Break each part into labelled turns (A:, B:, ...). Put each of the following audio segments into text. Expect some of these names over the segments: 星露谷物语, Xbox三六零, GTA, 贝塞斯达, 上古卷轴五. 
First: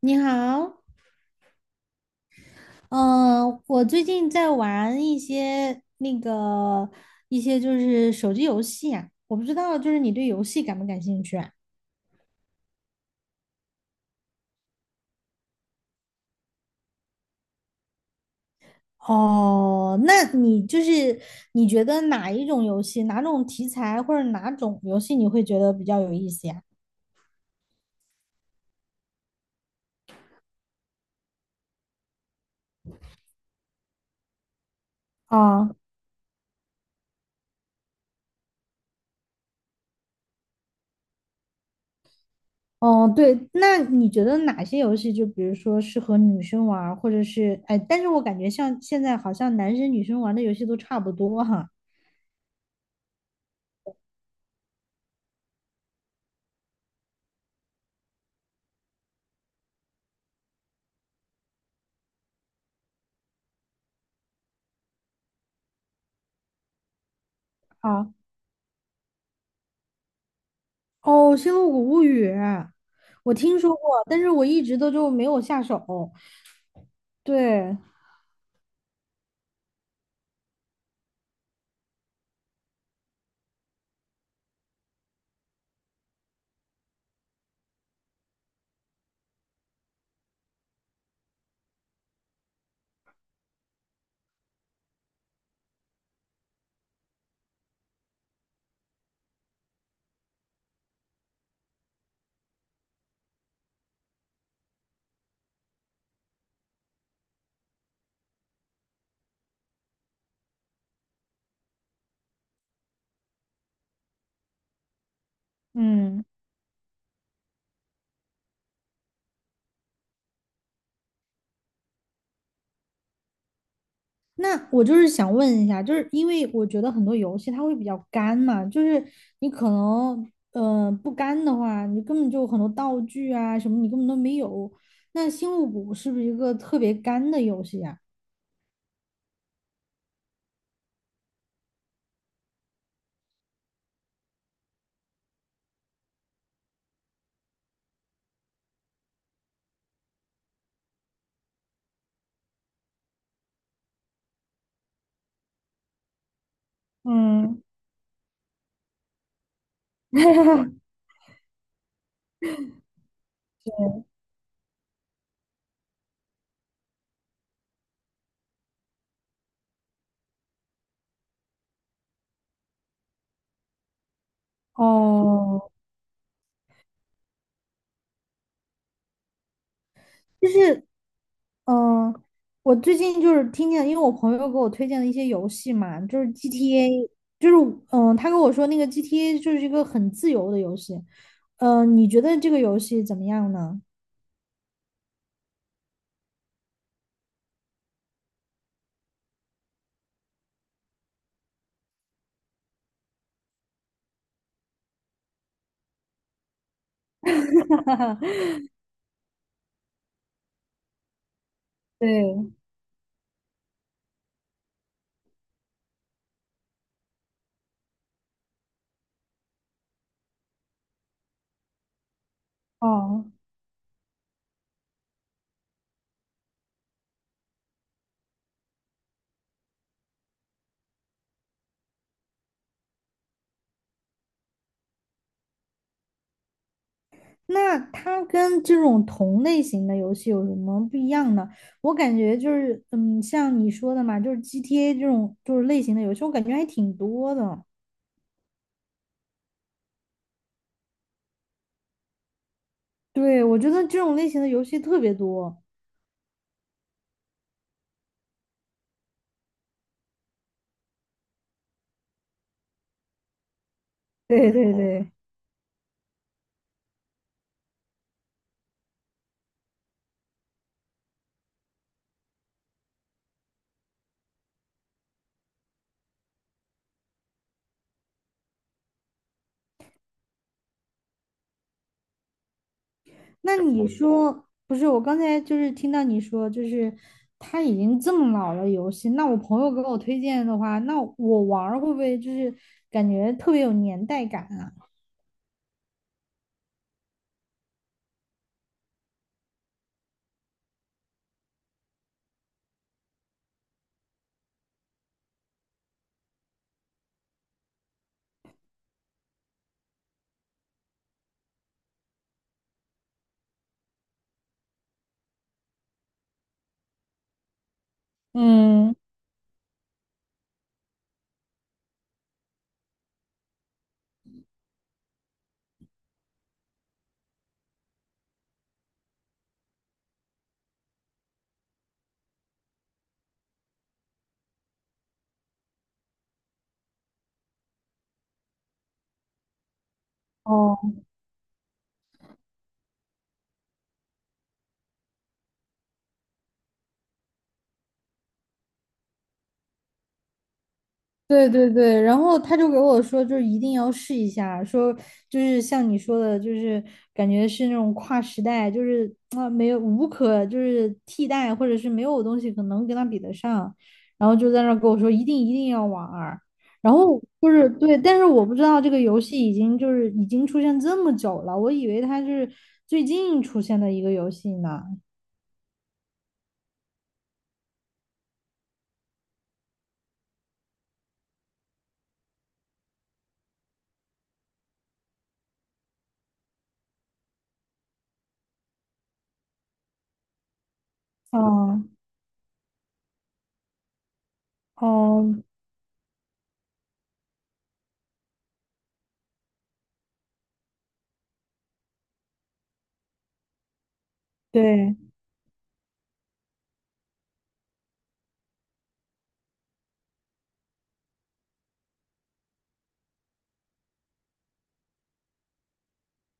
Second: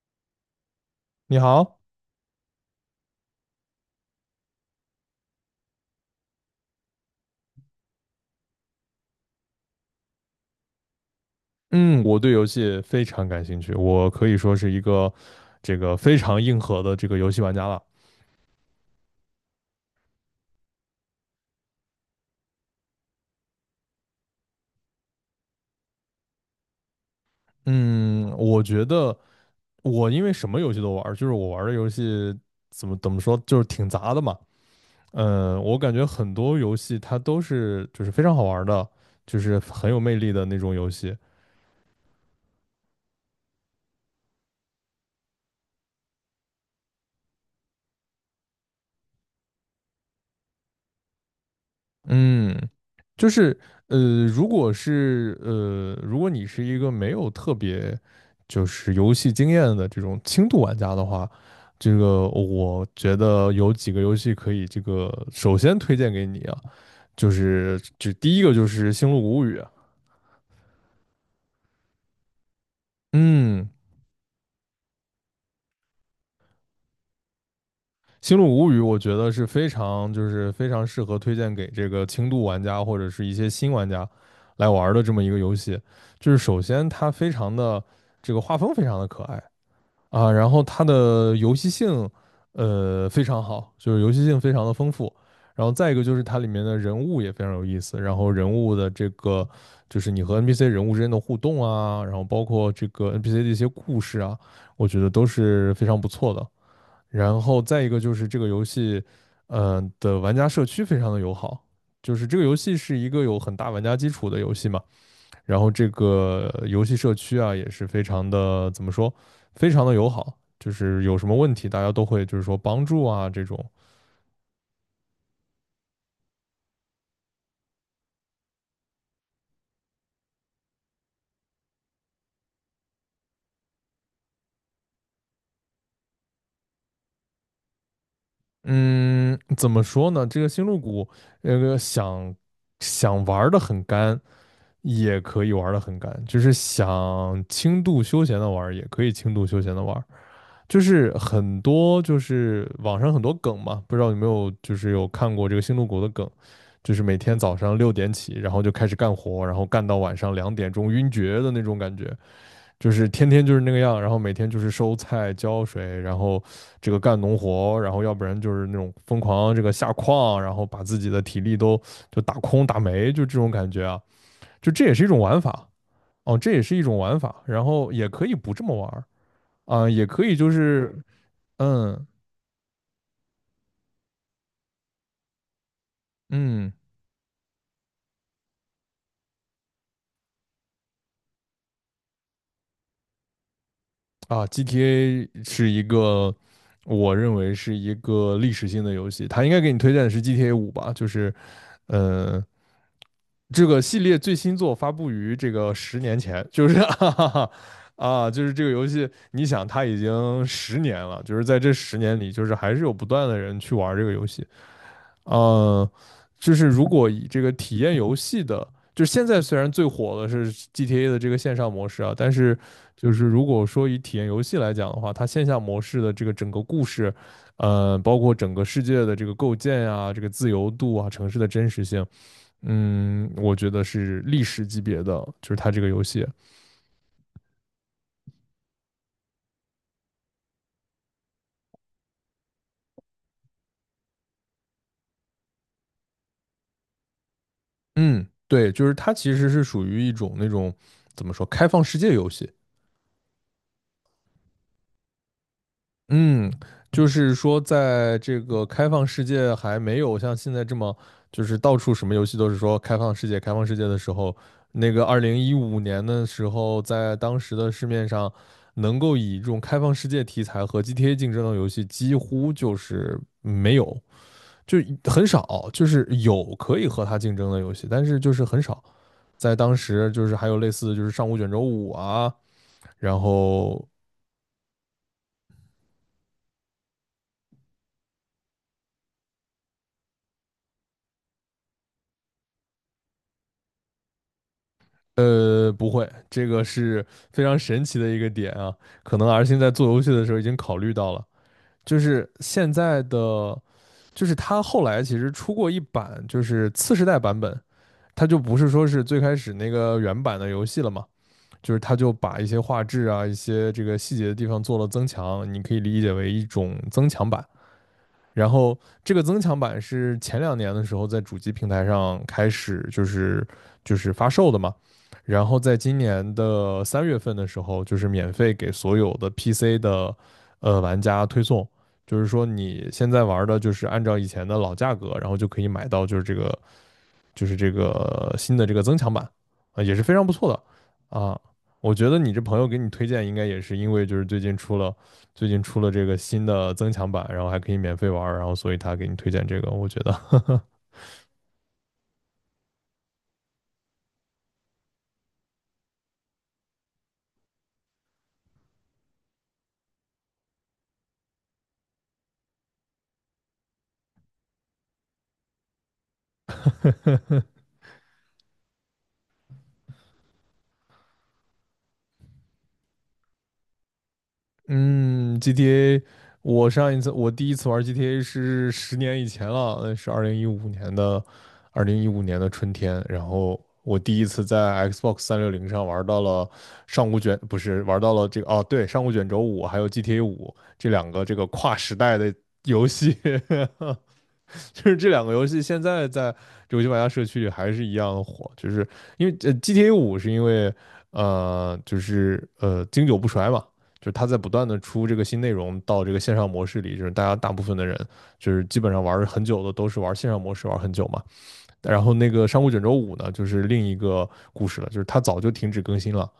A: 你好。
B: 你好。
A: 嗯、我最近在玩一些就是手机游戏啊，我不知道就是你对游戏感不感兴趣啊？
B: 嗯，我对游戏非常感兴趣，我可以说是一个这个非常硬核的这个游戏玩家了。
A: 哦，那你就是你觉得哪一种游戏、哪种题材或者哪种游戏你会觉得比较有意思呀？
B: 嗯，我觉得我因为什么游戏都玩儿，就是我玩儿的游戏怎么说，就是挺杂的嘛。
A: 啊。
B: 我感觉很多游戏它都是就是非常好玩儿的，就是很有魅力的那种游戏。
A: 哦，对，那你觉得哪些游戏就比如说适合女生玩儿或者是哎，但是我感觉像现在好像男生女生玩的游戏都差不多哈。
B: 嗯，就是如果你是一个没有特别就是游戏经验的这种轻度玩家的话，这个我觉得有几个游戏可以这个首先推荐给你啊，就第一个就是《星露谷物语》啊。
A: 哦，《星露谷物语》，我听
B: 嗯，
A: 说过，但是我一直都就没有下手。对。
B: 《星露谷物语》我觉得是非常适合推荐给这个轻度玩家或者是一些新玩家来玩儿的这么一个游戏。就是首先它非常的这个画风非常的可爱。啊，然后它的游戏性，非常好，就是游戏性非常的丰富。然后再一个就是它里面的人物也非常有意思，然后人物的这个就是你和 NPC 人物之间的互动啊，然后包括这个 NPC 的一些故事啊，我觉得都是非常不错的。然后再一个就是这个游戏的玩家社区非常的友好，就是这个游戏是一个有很大玩家基础的游戏嘛，然后这
A: 嗯，
B: 个游戏社区啊也是非常的怎么说，非常的友好，就是有什么问题大家都会就是说帮助啊这种。
A: 那我就是想问一下，就是因为我觉得很多游戏它会比较干嘛，就是你可能，不干的话，你根本就很多道具啊什么你根本都没有。那《星露谷》是不是一个特别干的游戏呀？
B: 嗯，怎么说呢？这个星露谷，那个想想玩的很干，也可以玩的很干。就是想轻度休闲的玩，也可以轻度休闲的玩。就是很多就是网上很多梗嘛，不知道有没有看过这个星露谷的梗，就是每天早
A: 嗯。
B: 上6点起，然后就开始干活，然后干到晚上两点 钟晕厥的那种感觉。就是天天就是那个样，然后每天就是收菜、浇水，然后这个干农活，然后要不然就是那种疯狂这个下矿，然后把自己的体力都打空打没，就这种感觉啊。就这也是一种玩
A: 哦，
B: 法。哦，这也是一种玩法，然后也可以不这么玩啊、也可以
A: 就
B: 就
A: 是
B: 是嗯。
A: 嗯，我最近就是听见，因为我朋友给我推荐了一些游戏嘛，就是
B: 嗯，
A: GTA,就是他跟我说那个 GTA 就是一个很自由的游戏。嗯，你觉得这个游戏怎么样呢？
B: 啊，GTA 是一个，我认为是一个历史性的游戏。它应该给你推荐的是 GTA 五吧，呃，这个系列最新作发布于这个10年前，就是 啊，就是这个游戏，你想它已经十年了，就是在这十年里，就
A: 对。
B: 是还是有不断的人去玩这个游戏。呃，就是如果以这个体验游戏的，就是现在虽然最火的是 GTA 的这个线上模式啊，但是就是
A: 哦，
B: 如果说以体验游戏来讲的话，它线下模式的这个整个故事，包括整个世界的这个构建啊，这个自由度啊，城市的真实性，我觉得是历史级别的，就是它这个游戏。
A: 那它跟这种同类型的游戏有什么不一样呢？我感觉就是，像你说的嘛，就是 GTA 这种就是类型的游戏，我感觉还挺多的。
B: 嗯，对，就是它其实是属于一种那种怎么说开放世界游戏。
A: 对，我觉得这种类型的游戏特别多。
B: 嗯，就是说，在这个开放世界还没有像现在这么，就是到处什么游戏都是说开放世界、开放世界的时候，
A: 对对
B: 那个
A: 对。
B: 二零一五年的时候，在当时的市面上，能够以这种开放世界题材和 GTA 竞争的游戏，几乎就是没有，就很少，就是有可以和它竞争的游戏，但是就是很少。在当时，就是还有类似，就是上古卷轴五啊，然
A: 那你
B: 后
A: 说，不是，我刚才就是听到你说，就是他已经这么老了游戏，那我朋友给我推荐的话，那我玩儿会不会就是感觉特别有年代感啊？
B: 不会，这个是非常神奇的一个点啊。可能 R 星在做游戏的时候已经考虑到了，就是现在的，就是它后来其实出过一版，就是次世代版本。它就不是说是最开始那个原版的游戏了嘛，就是它就把一些画质啊、一些这个细节的地方做了增强，你可以理解为一种增强版。然后
A: 嗯。
B: 这个增强版是前两年的时候在主机平台上开始就是发售的嘛，然后在今年的3月份的时候，就是免费给所有的 PC 的玩家推送，就是说你现在玩的就是按照以前的老价格，然后就可以买到就是这个新的这个增强版啊，也是非常不错
A: 哦，
B: 的啊。我觉得你这朋友给你推荐，应该也是因为就是最近出了这个新的增强版，然后还可以免费玩然后所以他给你推荐这个，我觉得
A: 对对对，然后他就给我说，就是一定要试一下，说就是像你说的，就是感觉是那种跨时代，就是啊没有无可就是替代，或者是没有东西可能跟他比得上，然后就在那儿跟我说一定一定要玩儿，然后就是对，但是我不知道这个游戏已经就是已经出现这么久了，我以为它是最近出现的一个游戏呢。
B: 嗯，GTA,我第一次玩 GTA 是10年以前了，那是二零一五年的，二零一五年的春天。然后我第一次在 Xbox 360上玩到了上古卷，不是玩到了这个，对，上古卷轴五还有 GTA 五这两个这个跨
A: 哦
B: 时代的游戏。就是这两个
A: 哦，
B: 游戏现在在游戏玩家社区里还是一样火，就是因为呃 GTA 五是因为经久不衰嘛，就是它在不断的
A: 对，
B: 出这个新内容到这个线上模式里，就是大家大部分的人就是基本上玩很久的都是玩线上模式玩很久嘛。然后那个上古卷轴五呢，就是另一个故事了，就是它早就停止更新了。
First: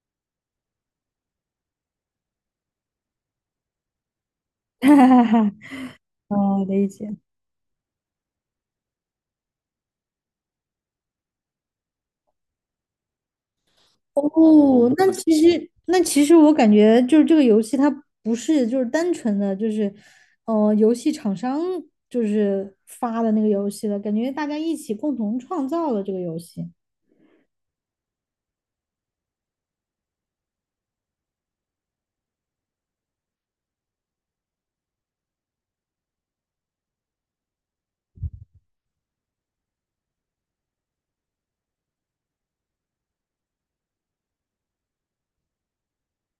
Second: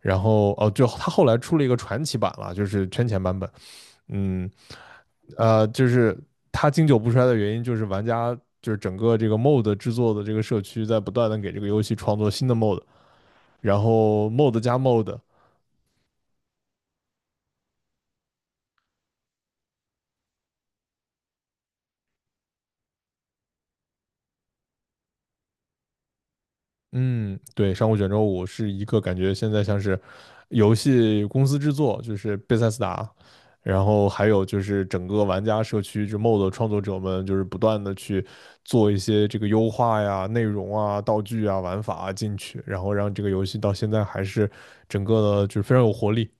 B: 然后就它后来出了一个传奇版了，就是圈钱版本。嗯，
A: 哈哈哈。
B: 就是
A: 哦，
B: 它
A: 理
B: 经久不
A: 解。
B: 衰的原因，就是玩家就是整个这个 mod 制作的这个社区在不断的给这个游戏创作新的 mod,然后 mod 加
A: 哦，那
B: mod。
A: 其实那其实我感觉就是这个游戏它不是就是单纯的就是，游戏厂商就是发的那个游戏了，感觉大家一起共同创造了这个游戏。
B: 嗯，对，上古卷轴五是一个感觉现在像是游戏公司制作，就是贝塞斯达，然后还有就是整个玩家社区，就 mod 创作者们就是不断的去做一些这个优化呀、内容啊、道具啊、玩法啊进去，然后让这个游戏到现在还是整个的就是非常有活力。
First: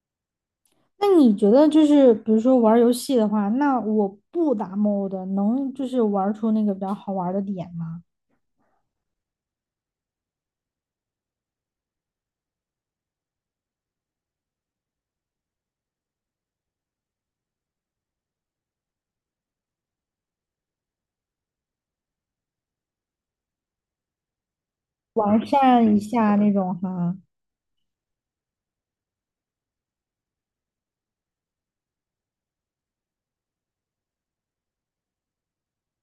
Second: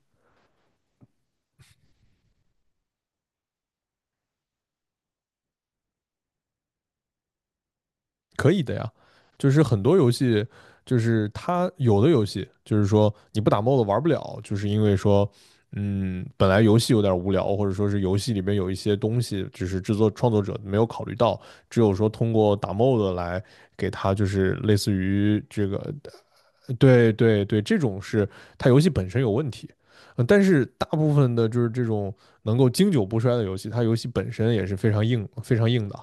A: 那你觉得就是比如说玩儿游戏的话，那我不打 mod 能就是玩儿出那个比较好玩儿的点吗？
B: 可以的呀，就是很多游戏，就是它有的游戏，就是说你不打 mod 玩不了，就是因为说，本来游戏有点无聊，或者说是游戏里面有一些东西，只是制作创作者没有考虑到，只有说通过打 mod 来给它，就是类似于
A: 完
B: 这个，
A: 善一下那种
B: 对
A: 哈。
B: 对对，这种是它游戏本身有问题。但是大部分的就是这种能够经久不衰的游戏，它游戏本身也是非常硬、非常硬的。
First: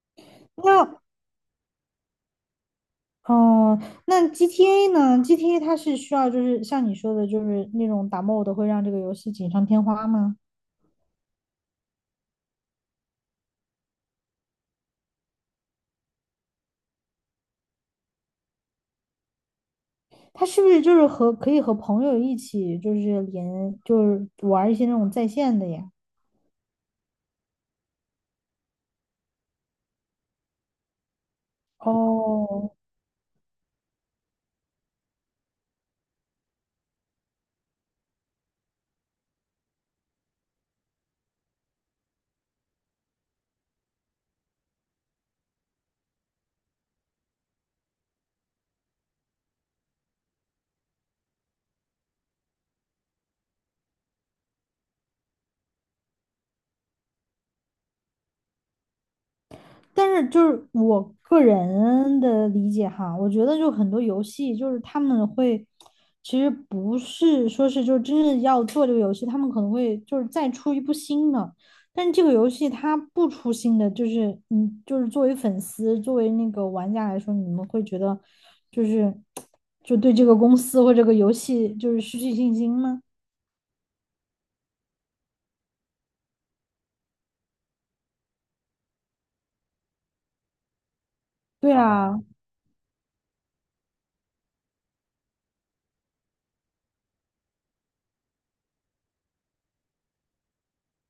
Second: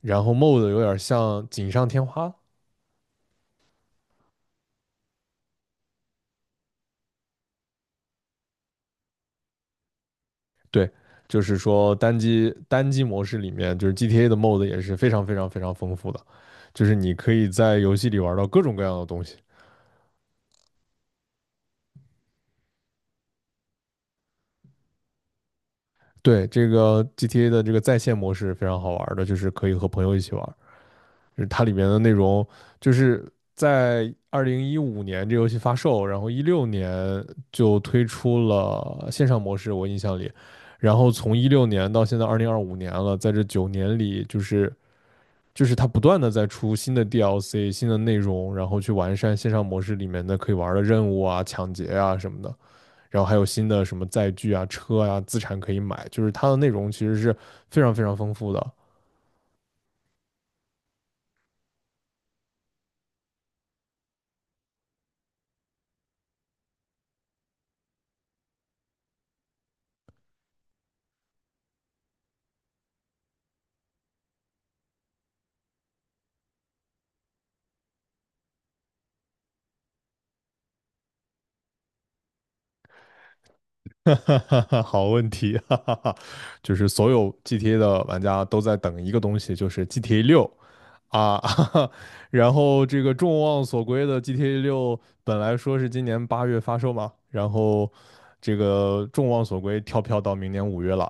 B: 然后 mode 有点
A: 那
B: 像锦上添花。
A: 哦，那 GTA 呢？GTA 它是需要就是像你说的，就是那种打 mod 会让这个游戏锦上添花吗？
B: 对，就是说单机模式里面，就是 GTA 的 mode 也是非常非常非常丰富的，就是你可以在游戏里玩到各种各样的东西。
A: 它是不是就是和可以和朋友一起就是连就是玩一些那种在线的呀？
B: 对，这个 GTA 的这个在线模式非常好玩的，就是可以和朋友一起玩。就是它里面的内容
A: 哦，
B: 就是在二零一五年这游戏发售，然后一六年就推出了线上模式，我印象里。然后从一六年到现在2025年了，在这9年里，就是它不断的在出新的 DLC、新的内容，然后去完善线上模式里面的可以玩的任务啊、抢劫啊什么的，然后还有新的什么载具啊、车啊、资产可以买，就是它的内容其实是非常非常丰富的。
A: 但是就是我个人的理解哈，我觉得就很多游戏就是他们会，其实不是说是就是真正要做这个游戏，他们可能会就是再出一部新的，但是这个游戏它不出新的，就是嗯，就是作为粉丝，作为那个玩家来说，你们会觉得就是就对这个公司或这个游戏就是失去信心吗？
B: 哈哈哈，好问题。哈哈哈。就是所有 GTA 的玩家都在等一个东西，就是 GTA 六啊。哈
A: 对
B: 哈。
A: 啊，啊
B: 然后这个众望所归的 GTA 六本来说是今年8月发售嘛，然后这个众望所归跳票到明年5月了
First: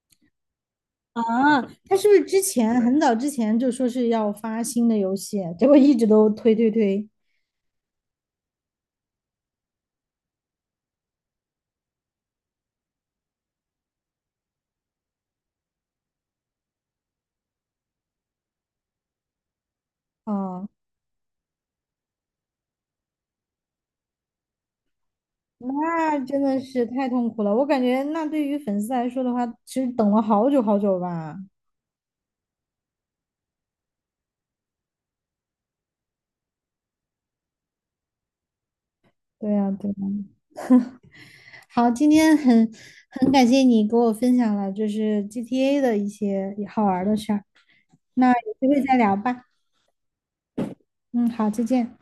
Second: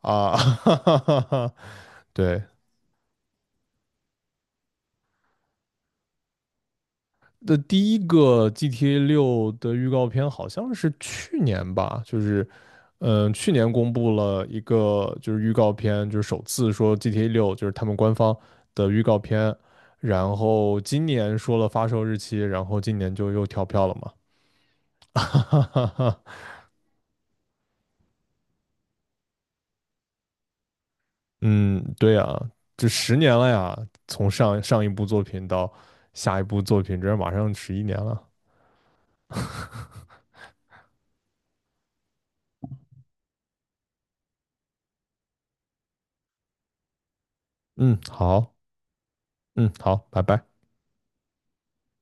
B: 啊。哈哈哈。
A: 他是不是之
B: 对，
A: 前很早之前就说是要发新的游戏，结果一直都推推推？
B: 第一个 GTA 六的预告片好像是去年吧，就是去年公布了一个就是预告片，就是首次说 GTA 六就是他们官方的预告片。然
A: 嗯。
B: 后今年说了发售日期，然后今年就又跳票了嘛。哈哈哈。
A: 那真的是太痛苦了。我感觉，那对于粉丝来说的话，其实等了好久好久吧。
B: 嗯，对呀，这十年了呀，从上上一部作品到下一部作品，这马上11年了。
A: 对呀，对呀。好，今天很感谢你给我分享了就是 GTA 的一些好玩儿的事儿。
B: 嗯，
A: 那
B: 好。
A: 有机会再聊吧。
B: 嗯，好，拜拜。
A: 嗯，好，再见。